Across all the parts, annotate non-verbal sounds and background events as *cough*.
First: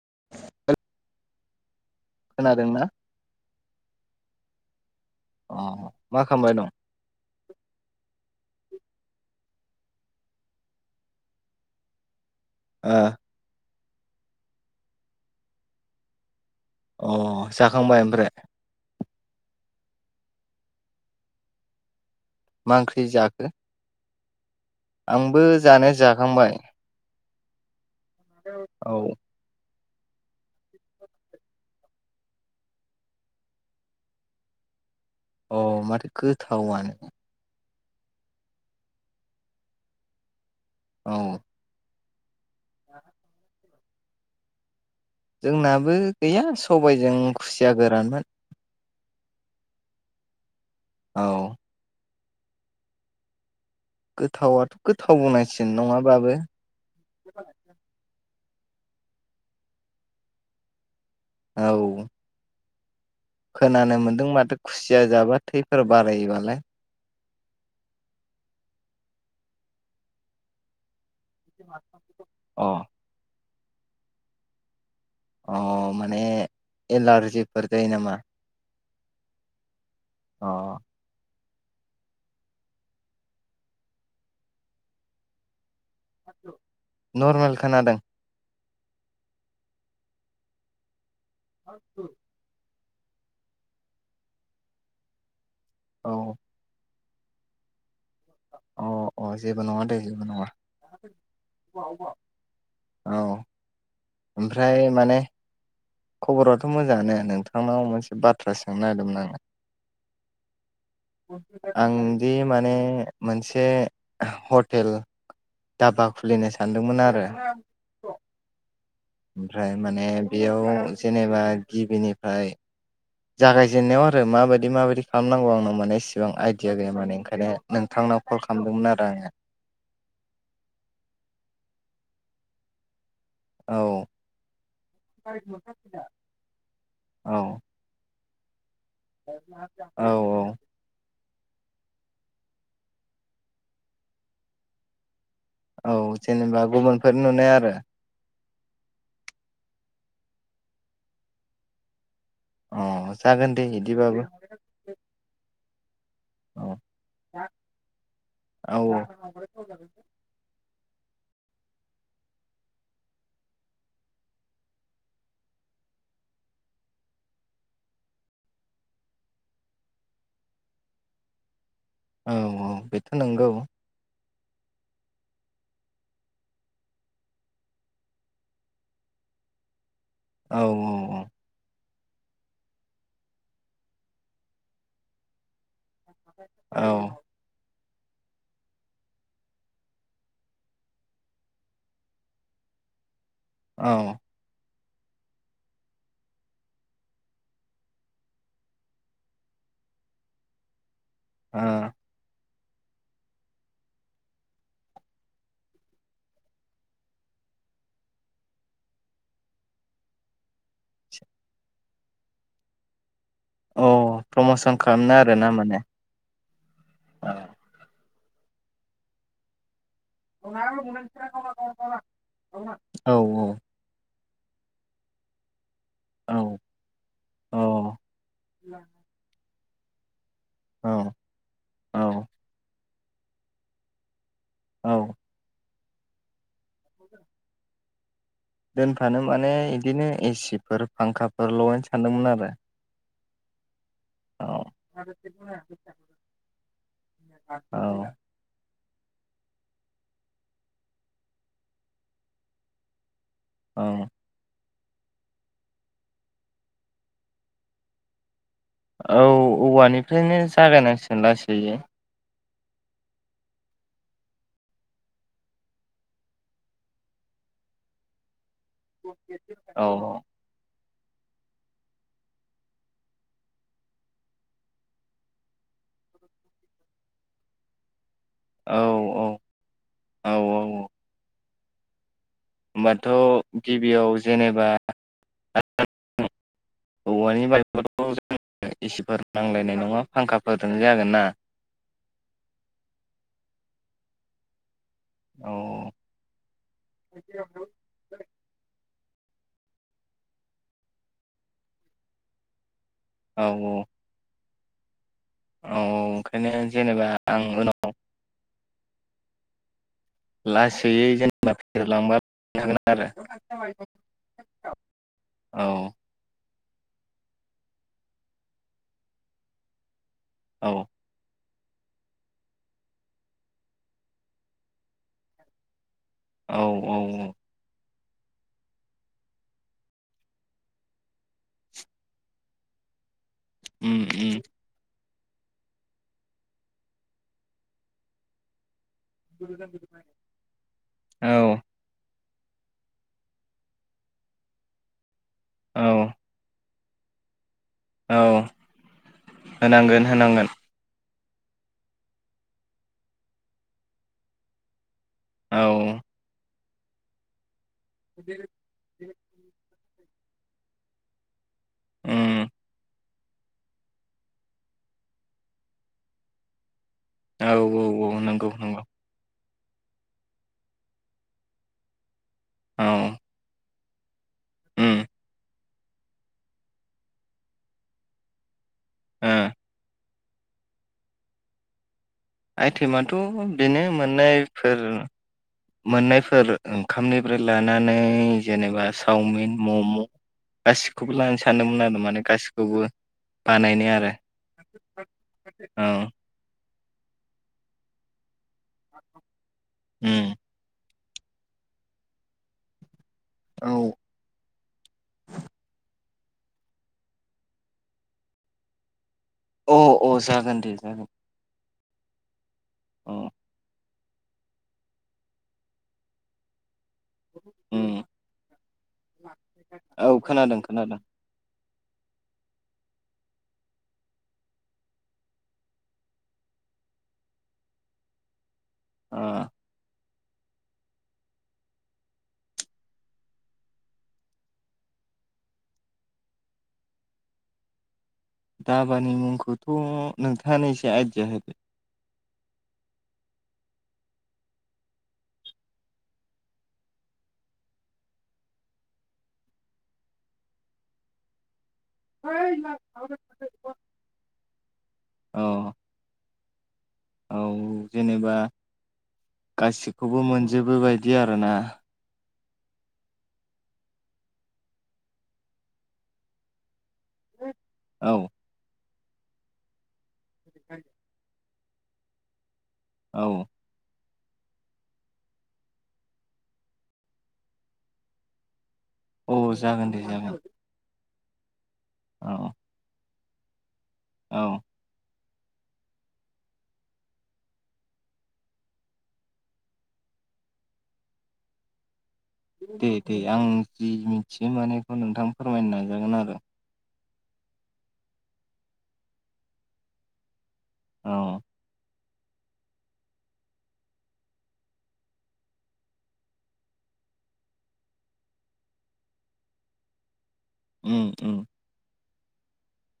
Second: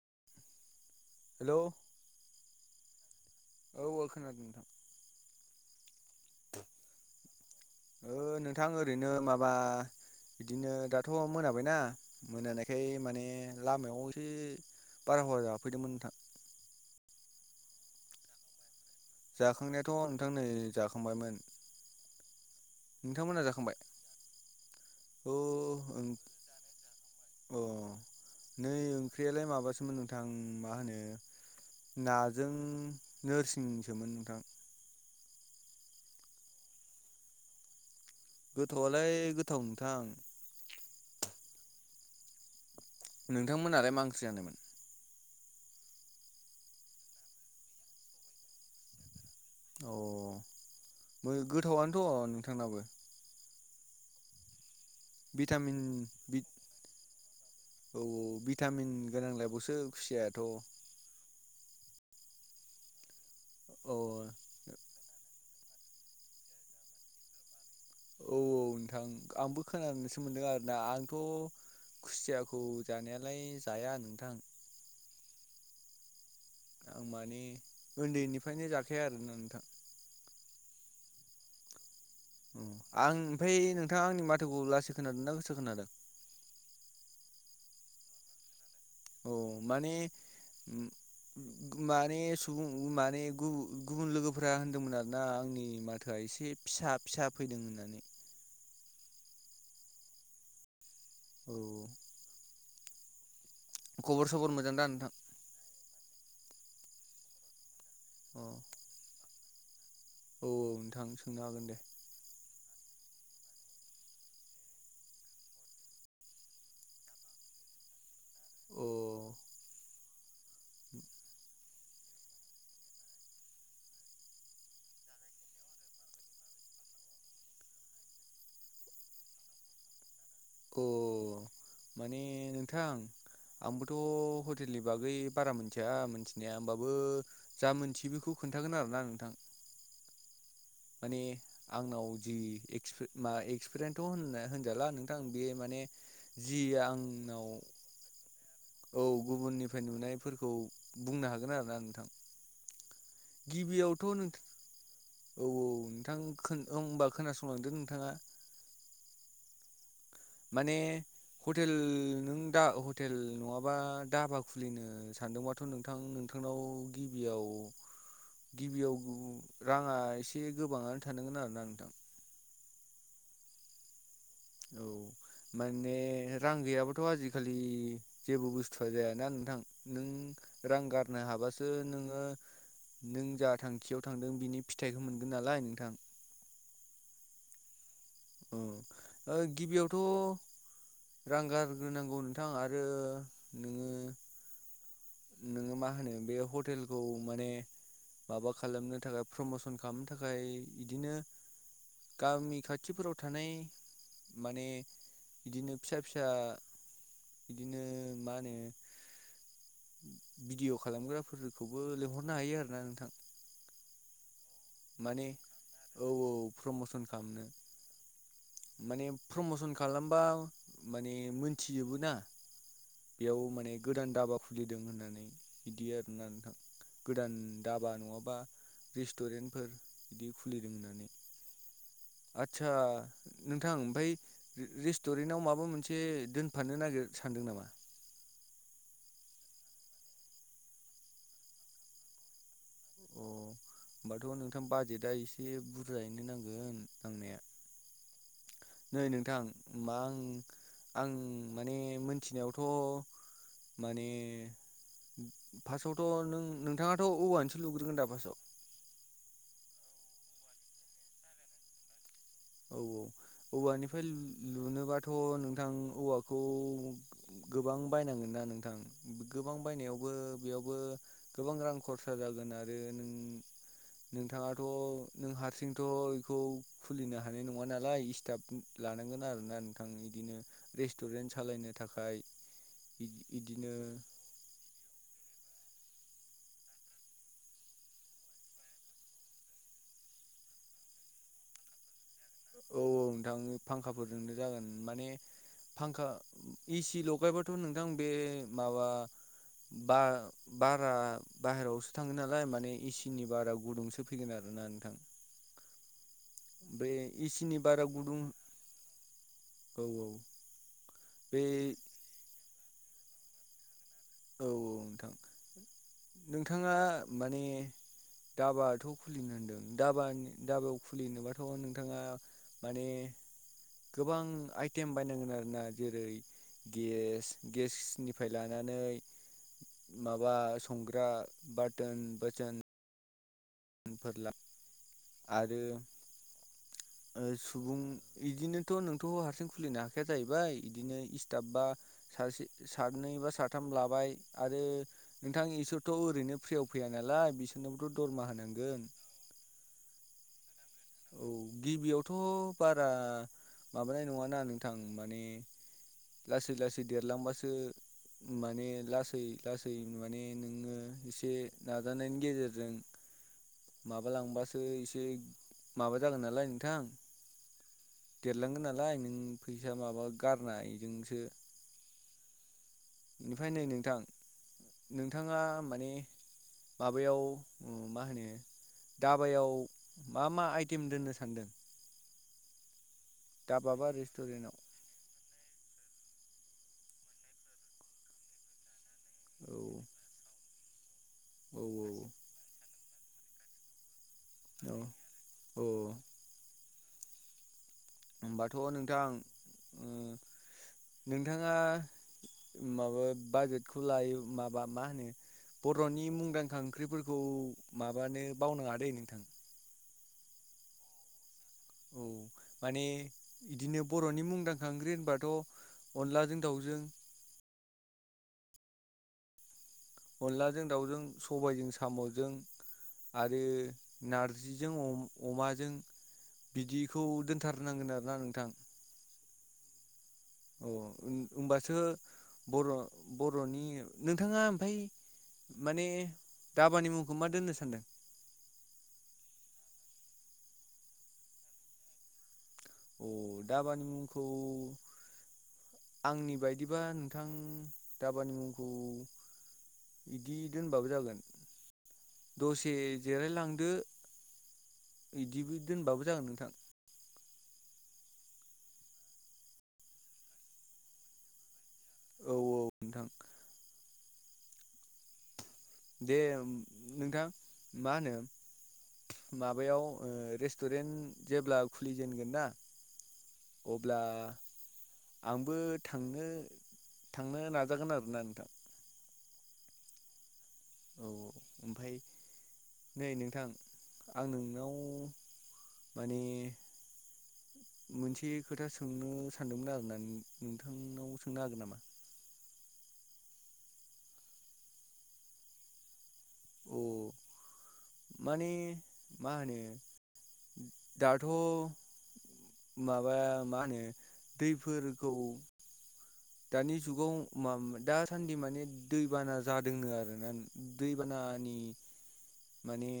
*unintelligible* हेल' खोनादोंना? *inaudible* अ मा खालामबाय दं? ओ नोंथां ओरैनो माबा बिदिनो दाथ' मोनाबायना मोनानायखाय माने लामायाव एसे बाराहारा जाफैदोंमोन नोंथां। अ जाखांबाय ओमफ्राय? जाखांनायाथ' नोंथां नै जाखांबायमोन मा ओंख्रि नोंथांमोना जाखो? जाखांबाय औ आंबो ओं जानाया जाखांबाय अ नै औ ओंख्रियालाय माबासोमोन नोंथां मा होनो नाजों नोरसिंसोमोन नोंथां ओ माथो गोथाव आनो गोथाव आलाय गोथाव नोंथां औ नोंथांमोनालाय मा ओंख्रि जानायमोन जोंनाबो गैया सबाइजों खुसिया गोरानमोन औ ओह गोथावआनोथ' नोंथांनाबो गोथावाथ' गोथाव बुंनांसिगोन भिटामिन नङाबाबो बिट औ औ बि भिटामिन गोनांलायबावसो खुसियाआथ' औ औ खोनानो मोनदों माथो खुसिया जाबा थैफोर बारायोबालाय औ औ नोंथां आंबो खोनानोसो मोनदों आरोना आं थ' खुसियाखौ अ जानायालाय जाया नोंथां अह माने ओ मानि एलारजिफोर जायो नामा ओन्दैनिफ्रायनो जाखाया आरोना नोंथां ओ आं आमफाय नोंथांआआंनि माथोखौ लासै खोनादों ना गोसा खोनादों नरमेल खोनादों औ मानि उम माने सुबुं माने गुबु गुबुन लोगोफोरा होनदोंमोन आरोना आंनि माथोआ औ एसे फिसा फिसा फैदों होननानै अ अ जेबो नङा दे जेबो नङा औ औ खबर सबर मोजां ओमफ्राय दा नोंथां माने खबराथ' मोजांआनो नोंथांनाव मोनसे अ बाथ्रा सोंनो नागिरदोंमोन आङो औ नोंथां सोंनो हागोन दे *inaudible* आंदि माने मोनसे ह'टेल धाबा खुलिनो सानदोंमोन आरो अ आमफ्राय माने बेयाव जेनेबा गिबिनिफाय जागायजेननाआव‌ आरो माबादि माबादि खालामनांगौ आंनाव मानि एसिबां आइदिया गैया माने ओंखायनो नोंथां नाव कल खालामदोंमोन आरो आङो अ माने नोंथां औ आंबोथ' ह'टेलनि बागै बारा मिथिया मिथिनाया होमबाबो जा मिथियो बेखौ खोन्थागोन आरो औ औ मानि आंनाव जि एक्सपि मा एक्सपिरियेन्थ' होनना होनजाला नोंथां बे माने औ जि जेनेबा गुबुनफोर आंनाव नुनाय आरो औ गुबुननिफ्राय नुनायफोरखौ बुंनो हागोन आरोना नोंथां अ जागोन दे गिबिआवथ' बिदिबाबो नोंथां औ औ नोंथां ओ‌ औ होनबा खोनासंलांदो नोंथाङा *unintelligible* माने ह'टेल नों दा हटेल नंआबा धाबा खुलिनो सानदोंबाथ' नोंथां नोंथांनाव गिबियाव गिबिआव रांआ‌ एसे गोबांआनो थानांगोन आरोना नोंथां औ औ बेथ' नोंगौ औ माने रां गैयाबाथ' आजिखालि जेबो बुसतुआ जायाना नोंथां नों औ रां गारनो हाबासो नोङो नों जा थांखियाव थांदों बिनि फिथाइखौ मोनगोन नालाय नोंथां औ ओ गिबियावथ' रां गारग्रोनांगौ नोंथां आरो नोङो औ नोङो मा होनो बे हटेलखौ माने माबा खालामनो थाखाय प्रमसन खालामनो थाखाय इदिनो गामि खाथि खाथिफोराव थानाय माने बिदिनो फिसा फिसा बिदिनो मा होनो भिडिय' खालामग्राफोरखौबो लिंहरनो हायो आरोना नोंथां अ प्रमसन खालामनो माने आरोना माने औ औ प्रमसन औ खालामनो माने प्रमसन खा खालामबा माने मोनथिजोबो ना औ बेयाव माने गोदान दधाबाखौ खुलिदों होननानै बिदि आरो ना औ नोंथां गोदान धाबा नङाबा रेस्टुरेन्टफोर बिदि खुलिदों औ होननानै आदसा नोंथां ओमफ्राय औ रेस्टुरेन्ट आव माबा मोनसे एसे दोनफानो नागिर सानदों नामा दोनफानो माने बिदिनो एसिफोर फांखाफोर लगायनो सानदोंमोन आरो अ होमबाथ' औ नोंथां बाजेटआ एसे बुरजायैनो नांगोन नांनाया औ नै नोंथां होमबा आं आं माने मोनथिनायावथ' माने औ फार्स्टआवथ' नों नोंथाङाथ' औवानोसो लुग्रोगोन दा फार्स्टआव औ औवानिफ्रायनो जागायनांसिगोन लासै औ औ औवानिफ्राय लुनोबाथ' नोंथां औवाखौ गोबां बायनांगोन ना नोंथां गोबां औ बायनायावबो बेयावबो गोबां रां खरसा जागोन आरो नों नोंथाङाथ' नों हारसिंथ' बेखौ खुलिनो हानाय नङा नालाय स्टाफ औ लानांगोन औ आरोना नोंथां औ इदिनो औ रेस्टुरेन्ट सालायनो नि थाखाय होमबाथ' इदिनो गिबियाव जेनेबा औवानि बानायबाथ एसिफोर नांलायनाय नङा फांखाफोरजों जागोन ना औ औ नोंथांनि फांखाफोरजोंनो जागोन माने औ फांखा एसि लगायबाथ' नोंथां बे माबा बार बारा बायेरायावसो थाङो नालाय माने इसे औ बारा गुदुंसो फैगोन आरोना नोंथां औ औ बे जेनेबा ए आं सि नि उनाव बाराव गुदुं औ औ बे लासैयै जेनेबा औ *inaudible* नोंथां औ नोंथाङा माने धाबाथ' खुलिनो होनदों धाबानि धाबा औ खुलिनोबा नोंथाङा माने गोबां आइटेम बायनांगोन आरोना। जेरै औ गेस गेसनिफ्राय लानानै माबा संग्रा बारथोन बोसोन उम उम। आरो सुबुं बिदिनो नोंथ' हारसिं खुलिनो हाखाया जाहैबाय बिदिनो औ सटाफ बा सासे सानै बा साथाम लाबाय आरो नोंथां इसोरथ' औ ओरैनो फ्रियाव फैयानालाय बिसनोबोथ' दरमा औ होनांगौ होनांगोन होनांगोन। औ गिबियावथ' बारा माबानाय नङाना नोंथां। माने औ। लासै लासै देरलांबासो माने लासै लासै माने नोङो एसे नाजानायनि उम गेजेरजों माबालांबासो एसे। माबा जागोन नालाय नोंथां। औ औ औ नंगौ देरलांगोन नंगौ। नालाय नों फैसा माबा गारनायजोंसो औ बेनिफ्राय नै नों थां उम नोंथाङा माने माबायाव मा होनो ओ धाबायाव मा मा आइटेम दोननो सान्दों? आइटेमानोथ बेनो रेस्टुरेन्टाव मोननायफोर मोननायफोर ओंखामनिफ्राय लानानै जेनेबा औ चावमिन मम' गासिखौबो लानो औ सानदोंमोन आरो माने गासिखौबो। बानायनाय आरो। औ औ। होमबाथ' नोंथां माने उम नोंथाङा माबा बाजेटखौ औ लायो माबा मा होनो बर'नि मुं ओंखाम ओंख्रिफोरखौ माबानो बावनाङादै नोंथां। औ औ जागोन दे जागोन। औ माने अ बिदिनो बर'नि मुंदांखा ओंख्रि होनबाथ' अनलाजों दाउजों उम औ खोनादों अनलाजों दाउजों खोनादों सबाइजों साम'जों आरो नारजिजों अमाजों। बिदिखौ दोनथारनांगोन आरोना नोंथां। ओ औ होमबासो बर' बर'नि नोंथाङा ओमफ्राय माने धाबानि मुंखौ मा दोननो सानदों? धाबानि मुंखौथ' नोंथाङानो एसे आइदिया होदो। अ धाबानि मुंखौ आंनि बायदिबा नोंथां धाबानि मुंखौ बिदि दोनबाबो जागोन। दसे जिरायलांदो बिदिबो औ दोनबाबो जागोन नोंथां। औ जेनेबा गासिखौबो मोनजोबोबायदि आरोना। औ औ नोंथां। दे नोंथां मा होनो औ माबायाव ओ रेस्टुरेन्ट जेब्ला खुलिजेनगोन ना औ अब्ला आंबो थांनो थांनो नाजागोन आरोना नोंथां। औ जागोन दे जागोन। औ ओमफाय औ नै नोंथां आं औ नोंनाव माने *inaudible* मोनसे खोथा सोंनो सानदोंमोन आरोना *unintelligible* नोंथांनाव सोंनो हागोन नामा? दे दे आं जि मिथिनो मानो बेखौ नोंथां फोरमायनो नाजागोन आरो। अ माने मा होनो दाथ' औ माबा मा होनो दैफोरखौ दानि जुगाव मा दासान्दि माने दैबाना जादोंनो आरोना दै उम उम बानानि माने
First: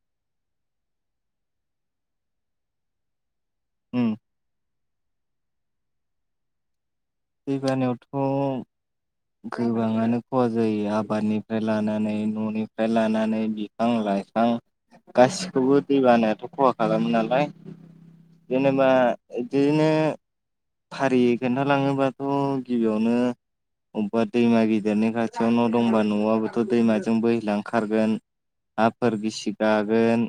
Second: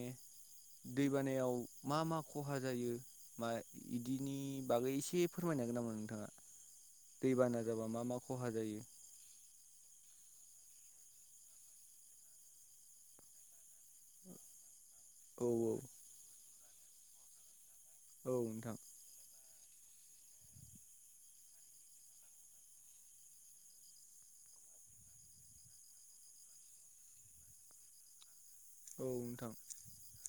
दैबानायाव मा मा खहा जायो मा उम बिदिनि बागै एसे फोरमायनो हागोन नामा नोंथांङा? दै बानायावथ' गोबांङानो खहा जायो आबादनिफ्राय लानानै न'निफ्राय लानानै *unintelligible* फां- लाइफां औ गासिखौबो दै बानायाथ' खहा खालामो नालाय। औ नोंथां जेनेबा इदिनो फारियै खोन्थालांङोबा थ' गिबियावनो अबेबा दैमा गिदिरनि खाथियाव न' दंबा न'आबोथ' दैमाजों बोहैलांखारगोन। औ हाफोर गिसि नोंथां गागोन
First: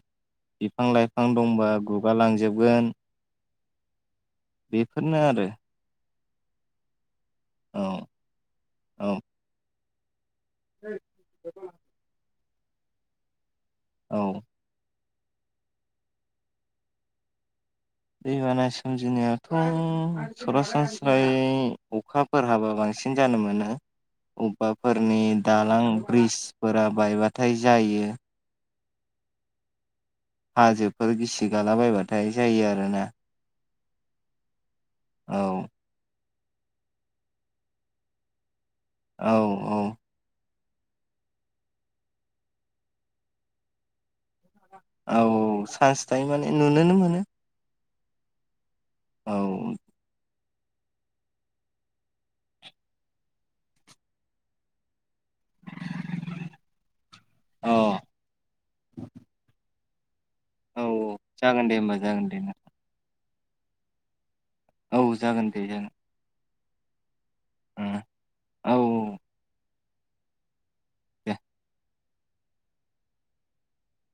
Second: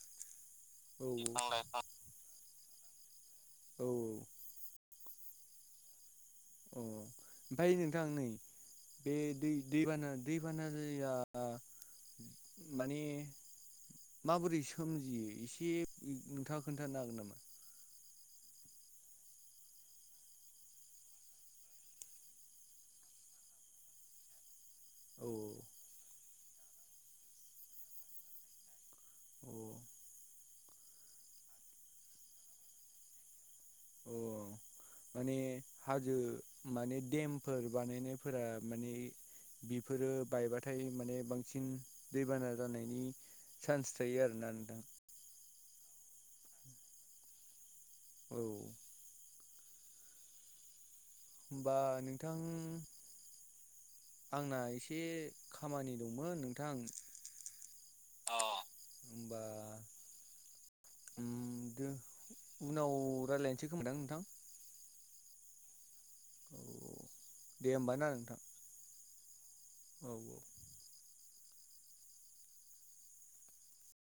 बिफां औ -लाइफां दंबा गुगालांजोब गोन। औ बेफोरनो आरो। अ ओमफ्राय औ नोंथां नै बे औ दै दैबाना दैबाना जायोबा माने औ माबोरै सोमजियो एसे *unintelligible* नोंथाङा खोन्थानो हागोन नामा? दैबाना सोमजिनायाथ' सरासनस्रायै अखाफोर हाबा बांसिन सिन जानो मोनो। माबाफोरनि अ दालां ब्रिजफोरा बायबाथाय जायो। हाजोफोर गिसि गालाबायबाथाय जायो आरोना। अ माने औ हाजो माने देमफोर बानायनायफोरा माने औ औ बेफोरो बायबाथ' नाथाय माने बांसिन दैबाना जानायनि सान्स थायो आरोना नोंथां। औ चान्स थायो माने नुनोनो मोनो। औ। औ होमबा नोंथां आंना एसे खामानि दंमोन नोंथां अ औ अ होमबा औ औ उम जागोन दे दो होमबा जागोन दे बुं उनाव रायलायनोसै खोमादां नोंथां। औ जागोन दे जागोन। औ दे होमबा ना नोंथां। औ औ औ। एह